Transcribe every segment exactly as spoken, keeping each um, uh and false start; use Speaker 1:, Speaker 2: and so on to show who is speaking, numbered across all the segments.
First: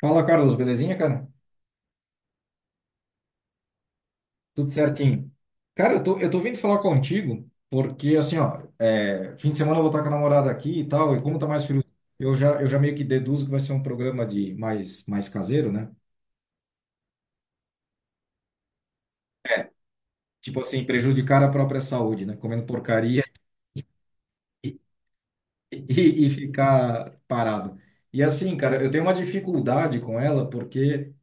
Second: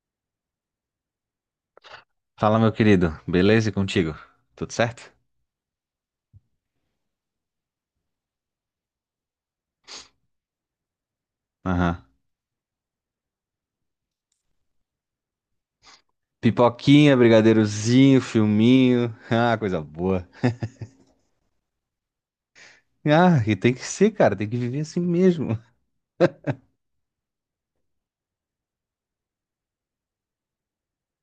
Speaker 1: Fala, Carlos, belezinha, cara?
Speaker 2: Fala, meu querido. Beleza e contigo?
Speaker 1: Tudo
Speaker 2: Tudo certo?
Speaker 1: certinho. Cara, eu tô, eu tô vindo falar contigo porque, assim, ó, é, fim de semana eu vou estar com a namorada aqui e tal, e como tá mais frio,
Speaker 2: Aham.
Speaker 1: eu já, eu já meio que deduzo que vai ser um programa de mais, mais caseiro, né?
Speaker 2: Pipoquinha, brigadeirozinho, filminho. Ah, coisa boa.
Speaker 1: Tipo assim, prejudicar a própria saúde, né? Comendo porcaria
Speaker 2: Ah, e tem que ser, cara. Tem que
Speaker 1: e,
Speaker 2: viver assim mesmo.
Speaker 1: e, e ficar parado. E assim, cara, eu tenho uma dificuldade com ela porque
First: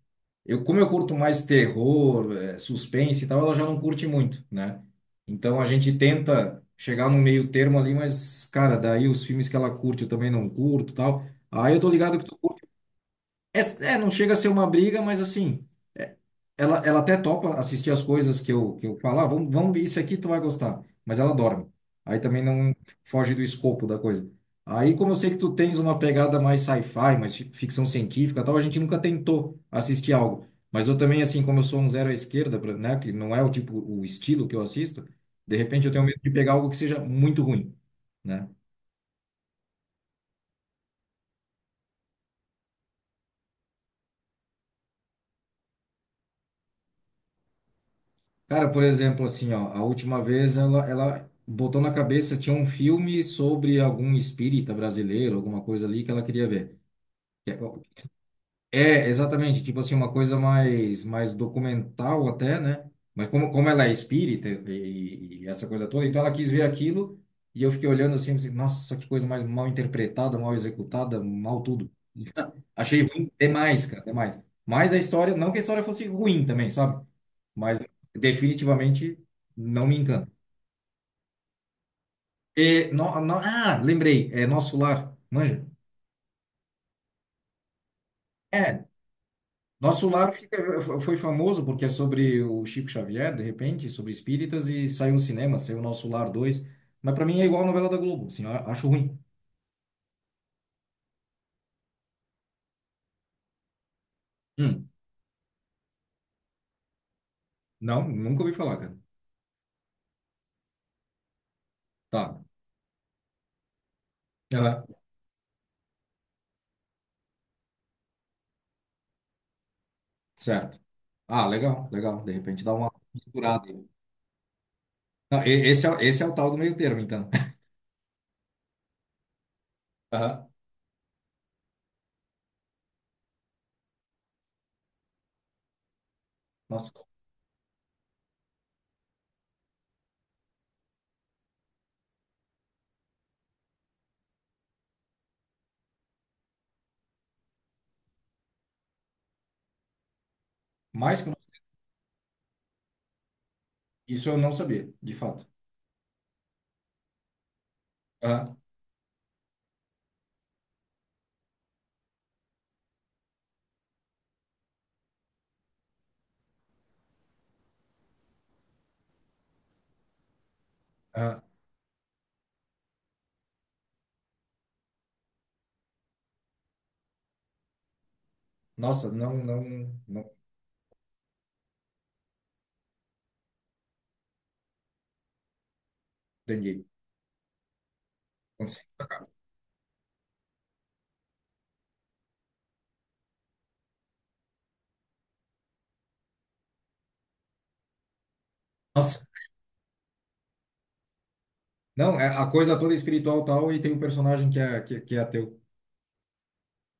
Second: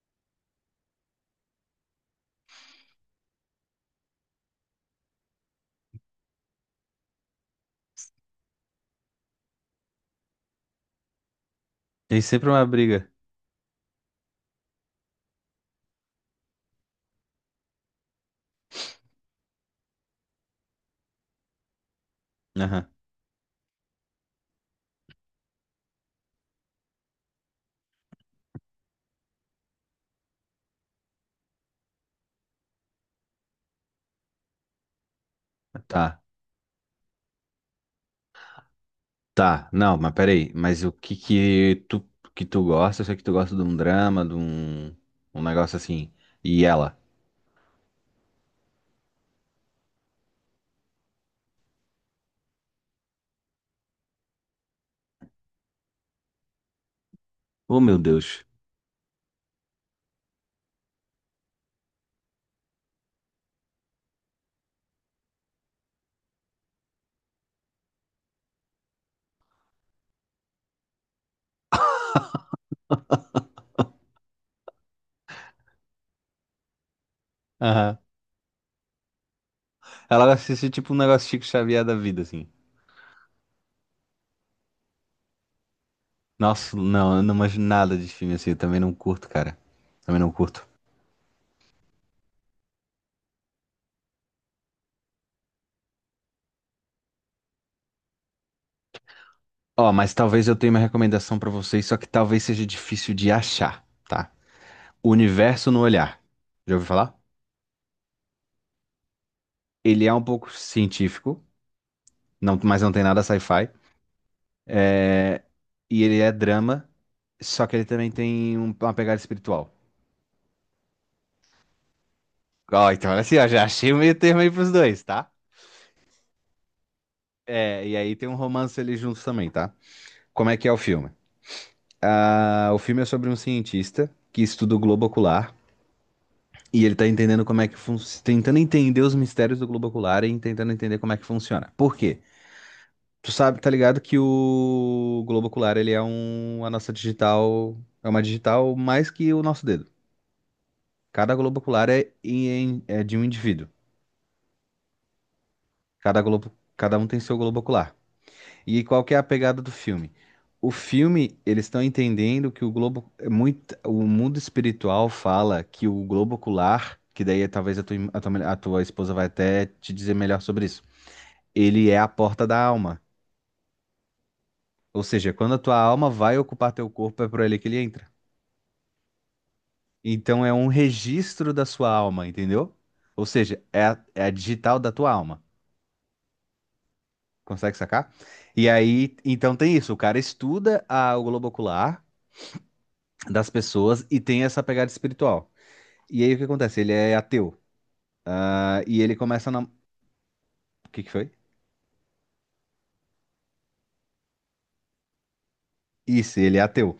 Speaker 1: Eu, como eu curto mais terror, eh, suspense e tal, ela já não curte muito, né? Então a gente tenta chegar no meio termo ali, mas, cara, daí os filmes que ela curte eu também não curto e tal. Aí eu tô ligado
Speaker 2: Tem
Speaker 1: que tu
Speaker 2: sempre uma briga.
Speaker 1: é, é, não chega a ser uma briga, mas assim, é, ela, ela até topa assistir as coisas que eu, que eu falar, vamos, vamos ver isso aqui, tu vai gostar. Mas ela dorme. Aí também não
Speaker 2: Aham.
Speaker 1: foge do escopo da coisa. Aí, como eu sei que tu tens uma pegada mais sci-fi, mais fi- ficção científica, e tal, a gente nunca tentou assistir algo. Mas eu também, assim, como eu sou um zero à esquerda, pra- né, que não é o tipo, o estilo que eu assisto, de repente eu tenho
Speaker 2: Tá,
Speaker 1: medo de pegar algo que seja muito ruim, né?
Speaker 2: tá. Não, mas peraí. Mas o que que tu, que tu gosta? Eu sei que tu gosta de um drama, de um, um negócio assim. E ela?
Speaker 1: Cara, por exemplo, assim, ó, a última vez ela, ela botou na cabeça, tinha um filme sobre algum espírita brasileiro, alguma coisa ali que ela queria ver. É,
Speaker 2: Oh, meu Deus.
Speaker 1: é, exatamente, tipo assim, uma coisa mais, mais documental até, né? Mas como, como ela é espírita e, e essa coisa toda, então ela quis ver aquilo e eu fiquei olhando assim, assim, nossa, que coisa mais mal interpretada, mal executada, mal tudo. Achei ruim demais, cara, demais. Mas a história, não que a história fosse ruim também, sabe? Mas
Speaker 2: Aham.
Speaker 1: definitivamente não me
Speaker 2: Ela
Speaker 1: encanta.
Speaker 2: gosta de assistir tipo um negócio Chico Xavier da vida, assim.
Speaker 1: E, no, no- ah, lembrei, é Nosso Lar, manja?
Speaker 2: Nossa, não, eu não manjo nada de filme assim. Eu também
Speaker 1: É,
Speaker 2: não curto, cara.
Speaker 1: Nosso
Speaker 2: Também não
Speaker 1: Lar
Speaker 2: curto.
Speaker 1: fica- foi famoso porque é sobre o Chico Xavier, de repente, sobre espíritas, e saiu no cinema, saiu Nosso Lar dois. Mas pra mim é igual a novela da Globo, assim, eu acho ruim.
Speaker 2: Ó, mas talvez eu tenha uma recomendação pra vocês, só que talvez seja difícil de achar, tá?
Speaker 1: Hum,
Speaker 2: O Universo no Olhar. Já ouviu falar?
Speaker 1: não, nunca ouvi falar, cara.
Speaker 2: Ele é um pouco científico,
Speaker 1: Tá,
Speaker 2: não, mas não tem nada sci-fi.
Speaker 1: aham,
Speaker 2: é, E ele é drama, só que ele também tem um- uma pegada espiritual.
Speaker 1: certo. Ah, legal, legal, de repente dá uma
Speaker 2: Ó, então olha assim, ó, já
Speaker 1: misturada aí.
Speaker 2: achei o meio termo aí pros dois, tá?
Speaker 1: Não, e- esse é, o- esse é o tal do meio termo, então.
Speaker 2: É, e aí tem um romance ali juntos também, tá?
Speaker 1: Aham.
Speaker 2: Como é que é o filme? Ah, o filme é sobre um cientista que estuda o globo ocular. E
Speaker 1: Nossa,
Speaker 2: ele tá entendendo como é que funciona, tentando entender os mistérios do globo ocular e tentando entender como é que funciona. Por quê? Tu sabe, tá ligado que o globo ocular, ele é um, a nossa digital, é uma digital mais que o nosso dedo.
Speaker 1: mais que
Speaker 2: Cada globo ocular é, em- é de um indivíduo.
Speaker 1: isso eu não sabia, de fato.
Speaker 2: Cada globo, cada um tem seu globo ocular.
Speaker 1: Aham,
Speaker 2: E qual que é a pegada do filme? O filme, eles estão entendendo que o globo é muito, o mundo espiritual fala que o globo ocular, que daí é, talvez a tua, a tua a tua esposa vai até te dizer melhor sobre isso.
Speaker 1: aham.
Speaker 2: Ele é a porta da alma. Ou seja, quando a tua alma vai ocupar teu corpo, é por ele que ele entra.
Speaker 1: Nossa, não, não, não
Speaker 2: Então é um registro da sua alma, entendeu? Ou seja, é a, é a digital da tua alma.
Speaker 1: entendi.
Speaker 2: Consegue sacar? E
Speaker 1: Nossa,
Speaker 2: aí, então tem isso. O cara estuda a, o globo ocular das pessoas e tem essa pegada espiritual. E aí o que acontece? Ele é ateu. Ah, e ele
Speaker 1: nossa.
Speaker 2: começa a... nam- O que que foi?
Speaker 1: Não, é a coisa toda é espiritual tal e tem um personagem que é, que, que é ateu.
Speaker 2: Isso, ele é ateu.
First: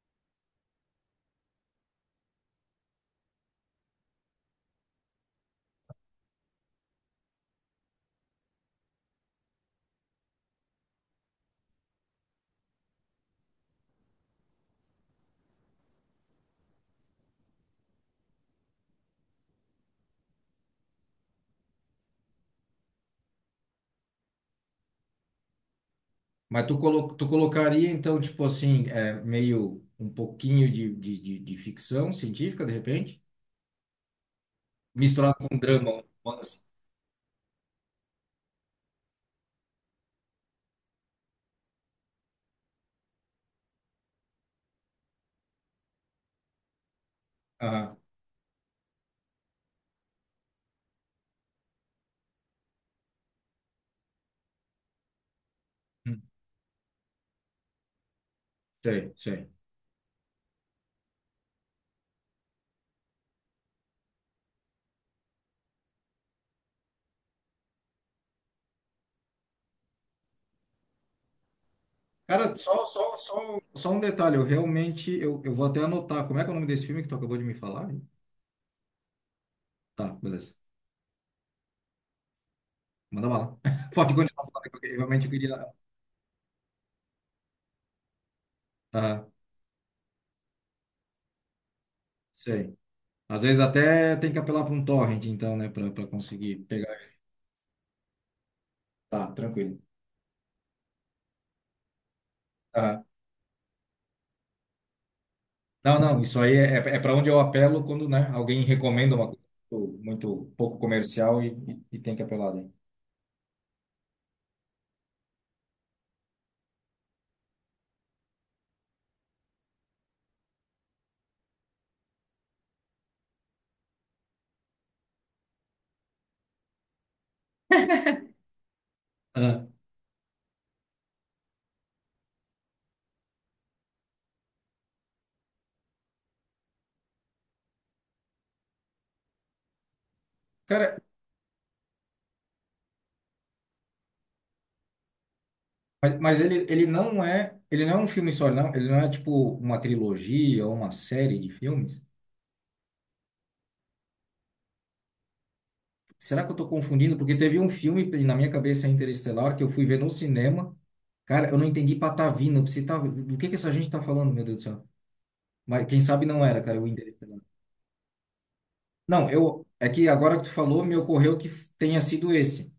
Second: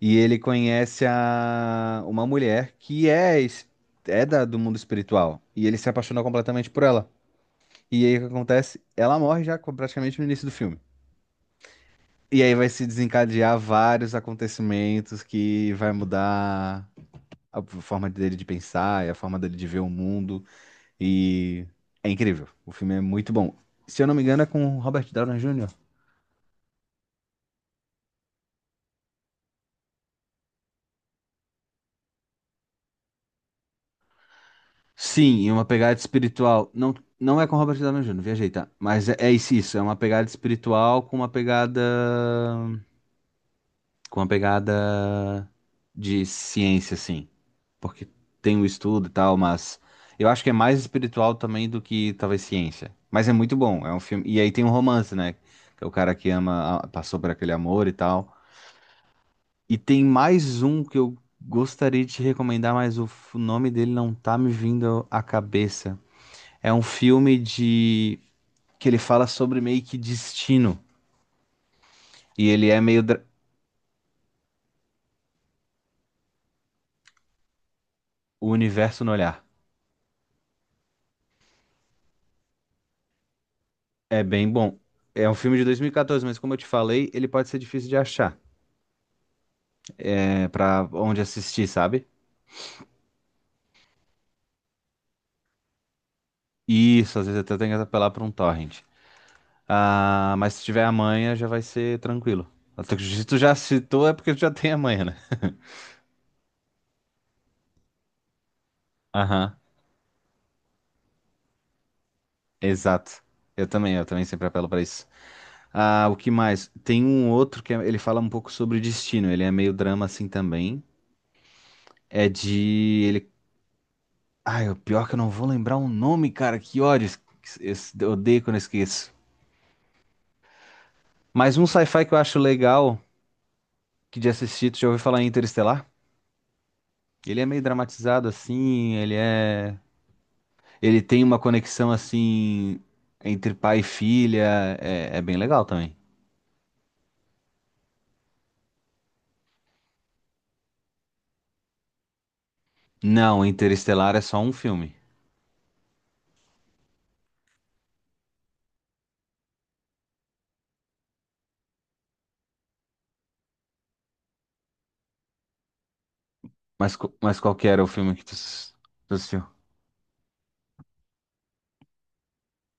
Speaker 2: E ele conhece a... uma mulher que é, es- é da- do mundo espiritual. E ele se apaixona completamente por ela. E aí o que acontece? Ela morre já co- praticamente no início do filme. E aí vai se desencadear vários acontecimentos que vai mudar a forma dele de pensar e a forma dele de ver o mundo. E é incrível. O filme é muito bom. Se eu não me engano, é com o Robert Downey júnior
Speaker 1: Mas tu, colo, tu colocaria, então, tipo assim, é, meio um pouquinho de, de, de, de ficção científica, de repente, misturado
Speaker 2: Sim,
Speaker 1: com
Speaker 2: e
Speaker 1: um
Speaker 2: uma
Speaker 1: drama,
Speaker 2: pegada
Speaker 1: um romance.
Speaker 2: espiritual. Não, não é com Robert Downey júnior, viajei, tá? Mas é, é isso, isso, é uma pegada espiritual com uma pegada. Com uma pegada de ciência, assim.
Speaker 1: Aham,
Speaker 2: Porque tem o estudo e tal, mas eu acho que é mais espiritual também do que talvez ciência. Mas é muito bom, é um filme. E aí tem um romance, né? Que é o cara
Speaker 1: hum,
Speaker 2: que ama, a- passou por aquele amor e tal.
Speaker 1: sei, sei.
Speaker 2: E tem mais um que eu gostaria de te recomendar, mas o f- nome dele não tá me vindo à cabeça. É um filme de que ele fala sobre meio que destino e
Speaker 1: Cara,
Speaker 2: ele é
Speaker 1: só,
Speaker 2: meio
Speaker 1: só,
Speaker 2: dra-
Speaker 1: só, só um detalhe, eu realmente, eu, eu vou até anotar, como é que é o nome desse filme que tu acabou de me falar?
Speaker 2: o universo no olhar.
Speaker 1: Tá, beleza, manda bala. Pode
Speaker 2: É
Speaker 1: continuar
Speaker 2: bem
Speaker 1: falando,
Speaker 2: bom.
Speaker 1: que eu realmente
Speaker 2: É um filme de
Speaker 1: queria...
Speaker 2: dois mil e quatorze, mas como eu te falei, ele pode ser difícil de achar.
Speaker 1: Aham,
Speaker 2: É para onde assistir, sabe?
Speaker 1: sei. Às vezes até tem que apelar para um torrent, então, né, para para conseguir pegar.
Speaker 2: Isso, às vezes até tem que apelar pra um torrent.
Speaker 1: Tá, tranquilo.
Speaker 2: Ah, mas se tiver amanhã já vai ser tranquilo. Até que
Speaker 1: Aham.
Speaker 2: se tu já citou é porque tu já tem amanhã, né?
Speaker 1: Não, não, isso aí é, é para onde eu apelo quando, né, alguém recomenda uma coisa
Speaker 2: Aham,
Speaker 1: muito muito pouco comercial e, e, e tem que apelar daí.
Speaker 2: exato. Eu também, eu também sempre apelo pra isso. Ah, o que mais? Tem um outro que é- ele fala um pouco sobre destino. Ele é meio drama assim também. É de ele. Ai, o pior é que eu não vou lembrar o nome, cara. Que ódio. Es- es- Eu odeio quando eu esqueço.
Speaker 1: Aham.
Speaker 2: Mas um sci-fi que eu acho legal que de assistir, tu já ouviu falar em Interestelar? Ele é meio dramatizado assim, ele é.
Speaker 1: Cara,
Speaker 2: Ele tem uma conexão assim entre pai e filha. É, é bem legal também.
Speaker 1: Mas, mas ele, ele não é, ele não é um filme só, não. Ele não é tipo uma trilogia ou uma série de filmes.
Speaker 2: Não, Interestelar é só um filme.
Speaker 1: Será que eu tô confundindo? Porque teve um filme na minha cabeça Interestelar que eu fui ver no cinema. Cara, eu não entendi patavina. Você tá, do que que essa gente tá falando, meu Deus do céu? Mas quem sabe não era, cara, o
Speaker 2: Mas, co-
Speaker 1: Interestelar.
Speaker 2: mas qual que era o filme que tu, tu
Speaker 1: Não,
Speaker 2: assistiu?
Speaker 1: eu é que agora que tu falou, me ocorreu que tenha sido esse.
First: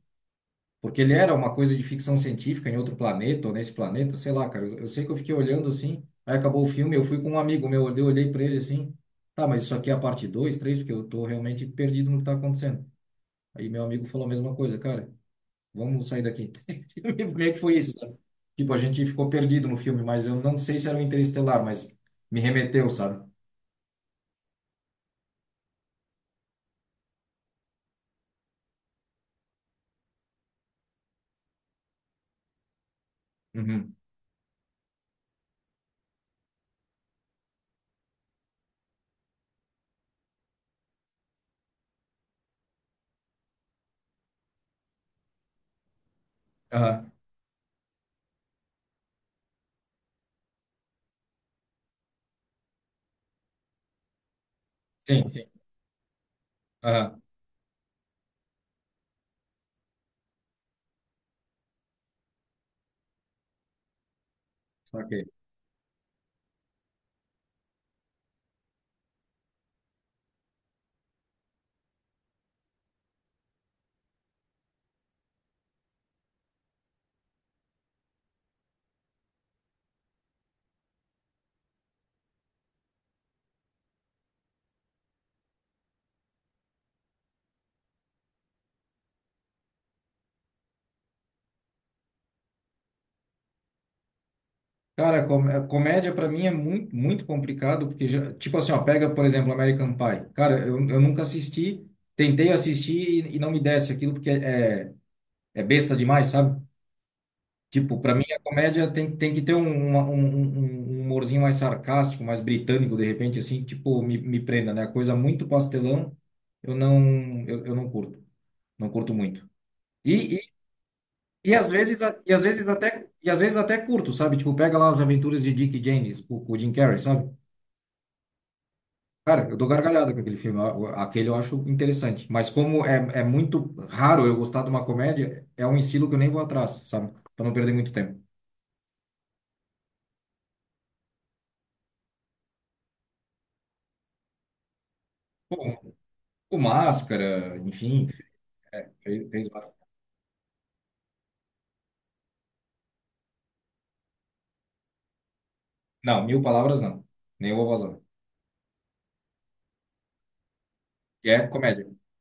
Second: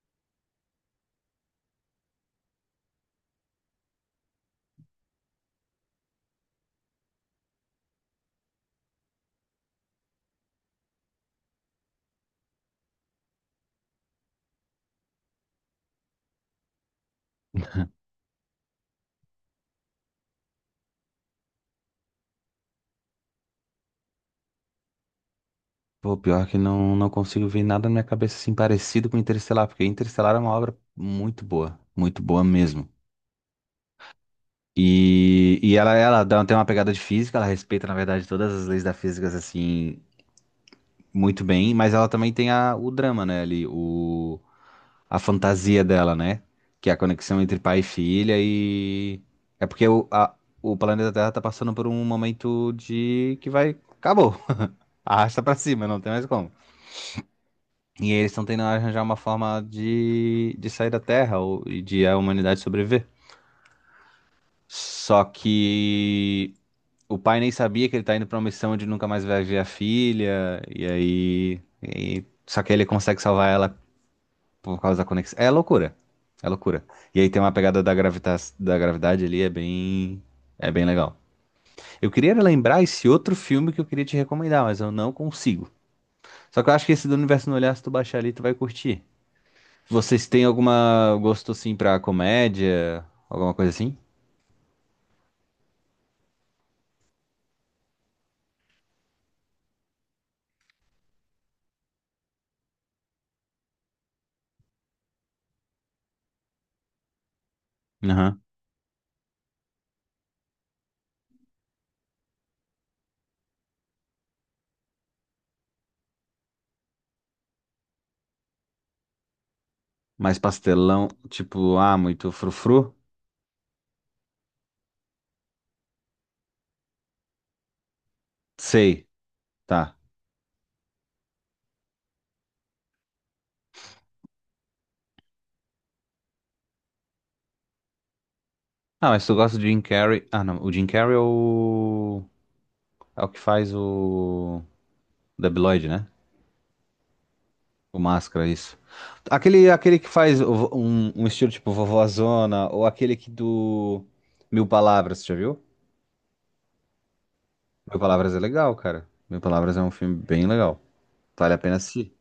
Speaker 1: Porque ele era uma coisa de ficção científica em outro planeta, ou nesse planeta, sei lá, cara. Eu, eu sei que eu fiquei olhando assim, aí acabou o filme, eu fui com um amigo meu, eu olhei pra ele assim, tá, mas isso aqui é a parte dois, três, porque eu tô realmente perdido no que tá acontecendo. Aí meu amigo falou a mesma coisa, cara, vamos sair daqui. Meio que foi isso, sabe? Tipo, a gente ficou perdido no filme, mas eu não sei se era o Interestelar, mas me remeteu, sabe?
Speaker 2: Pô, pior que não, não consigo ver nada na minha cabeça assim parecido com Interestelar, porque Interestelar é uma obra muito boa, muito boa mesmo.
Speaker 1: Uhum.
Speaker 2: E, e ela, ela dá- tem uma pegada de física, ela respeita, na verdade, todas as leis da física, assim, muito bem, mas ela também tem a, o drama, né, ali, o, a fantasia dela, né, que é a
Speaker 1: Aham.
Speaker 2: conexão entre pai e filha e... É porque o, a- o planeta Terra tá passando por um momento de... que vai... acabou,
Speaker 1: Sim,
Speaker 2: arrasta
Speaker 1: sim.
Speaker 2: pra cima, não tem mais como.
Speaker 1: Aham,
Speaker 2: E eles estão tentando arranjar uma forma de, de sair da Terra ou, e de a humanidade sobreviver.
Speaker 1: saquei.
Speaker 2: Só que o pai nem sabia que ele tá indo pra uma missão onde nunca mais vai ver a filha. E aí. e- só que ele consegue salvar ela por causa da conexão. É loucura. É loucura. E aí tem uma pegada da gravita, da gravidade ali, é bem. É bem legal. Eu queria lembrar esse outro filme que eu queria te recomendar, mas eu não consigo. Só que eu acho que esse do Universo no Olhar, se tu baixar ali, tu vai curtir. Vocês têm alguma gosto assim pra comédia? Alguma coisa assim?
Speaker 1: Cara, com- é, comédia pra mim é muito, muito complicado, porque, já, tipo assim, ó, pega, por exemplo, American Pie. Cara, eu, eu nunca assisti, tentei assistir e, e não me desce aquilo, porque é, é besta demais, sabe? Tipo, pra mim a
Speaker 2: Aham.
Speaker 1: comédia tem, tem que ter um, uma- um, um- um um humorzinho mais sarcástico, mais britânico, de repente, assim, tipo, me, me prenda, né? Coisa muito pastelão, eu não, eu, eu não curto, não curto muito. E,
Speaker 2: Mais
Speaker 1: e,
Speaker 2: pastelão,
Speaker 1: e às
Speaker 2: tipo, ah,
Speaker 1: vezes, a-
Speaker 2: muito
Speaker 1: e às vezes
Speaker 2: frufru?
Speaker 1: até, e às vezes até curto, sabe? Tipo, pega lá as aventuras de Dick e Jane, com com o Jim Carrey, sabe?
Speaker 2: Sei,
Speaker 1: Cara, eu dou
Speaker 2: tá.
Speaker 1: gargalhada com aquele filme. Eu- eu- Aquele eu acho interessante. Mas como é, é muito raro eu gostar de uma comédia, é um estilo que eu nem vou atrás, sabe? Pra não perder muito tempo.
Speaker 2: Ah, mas tu gosta do Jim Carrey? Ah, não. O Jim Carrey é o. É o que faz o. Debiloid,
Speaker 1: Bom,
Speaker 2: né?
Speaker 1: o Máscara,
Speaker 2: O
Speaker 1: enfim,
Speaker 2: Máscara, isso.
Speaker 1: fez, fez
Speaker 2: Aquele,
Speaker 1: várias.
Speaker 2: aquele que faz o vo- um, um estilo tipo vovózona, ou aquele que do. Mil Palavras, você já viu?
Speaker 1: Não, mil palavras não. Nem o
Speaker 2: Mil
Speaker 1: Vovozão.
Speaker 2: Palavras é legal, cara. Mil Palavras é um filme bem legal.
Speaker 1: E é
Speaker 2: Vale a pena
Speaker 1: comédia.
Speaker 2: assistir.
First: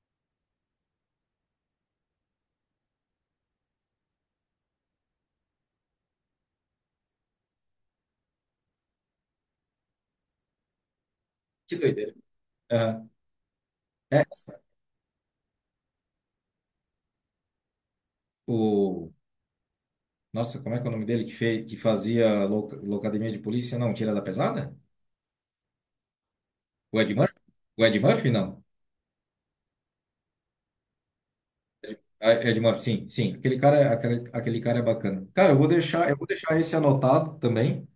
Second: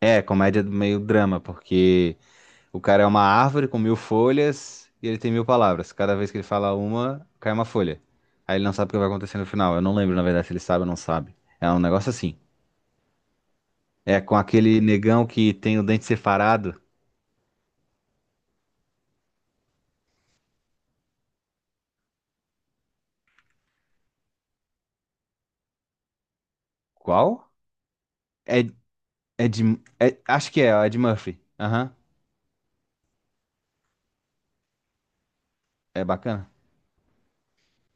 Speaker 2: É, comédia do meio drama, porque. O cara é uma árvore com mil folhas e ele tem mil palavras. Cada vez que ele fala uma, cai uma folha. Aí ele não sabe o que vai acontecer no final. Eu não lembro, na verdade, se ele sabe ou não sabe. É
Speaker 1: Que
Speaker 2: um negócio
Speaker 1: doideira.
Speaker 2: assim.
Speaker 1: Aham.
Speaker 2: É
Speaker 1: É,
Speaker 2: com aquele negão que tem o dente separado.
Speaker 1: o... Nossa, como é que é o nome dele que, fez, que fazia loca- Locademia de Polícia? Não, Tira da Pesada? O Ed Murphy?
Speaker 2: Qual?
Speaker 1: O Ed Murphy,
Speaker 2: É,
Speaker 1: não.
Speaker 2: é de. é- acho que é, ó, é de Murphy. Aham.
Speaker 1: Ah, é de uma... Sim, sim. Aquele cara, é- aquele, aquele cara é bacana. Cara, eu vou
Speaker 2: É
Speaker 1: deixar, eu vou
Speaker 2: bacana.
Speaker 1: deixar esse anotado também.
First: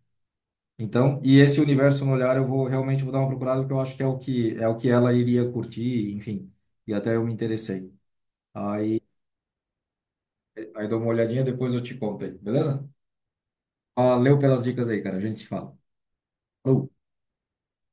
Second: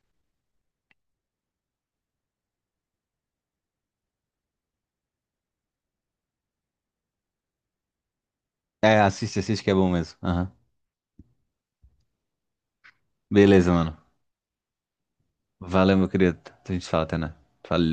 Speaker 1: Então, e esse universo no olhar eu vou realmente vou dar uma procurada porque eu acho que é o que é o que ela iria curtir, enfim. E até eu me interessei. Aí,
Speaker 2: É, assiste, assiste que é bom mesmo. Aham.
Speaker 1: aí dou uma olhadinha, depois eu te conto aí, beleza?
Speaker 2: Beleza, mano.
Speaker 1: Valeu pelas dicas aí, cara. A gente se fala.
Speaker 2: Valeu, meu querido. A gente
Speaker 1: Falou.
Speaker 2: fala até, né? Valeu.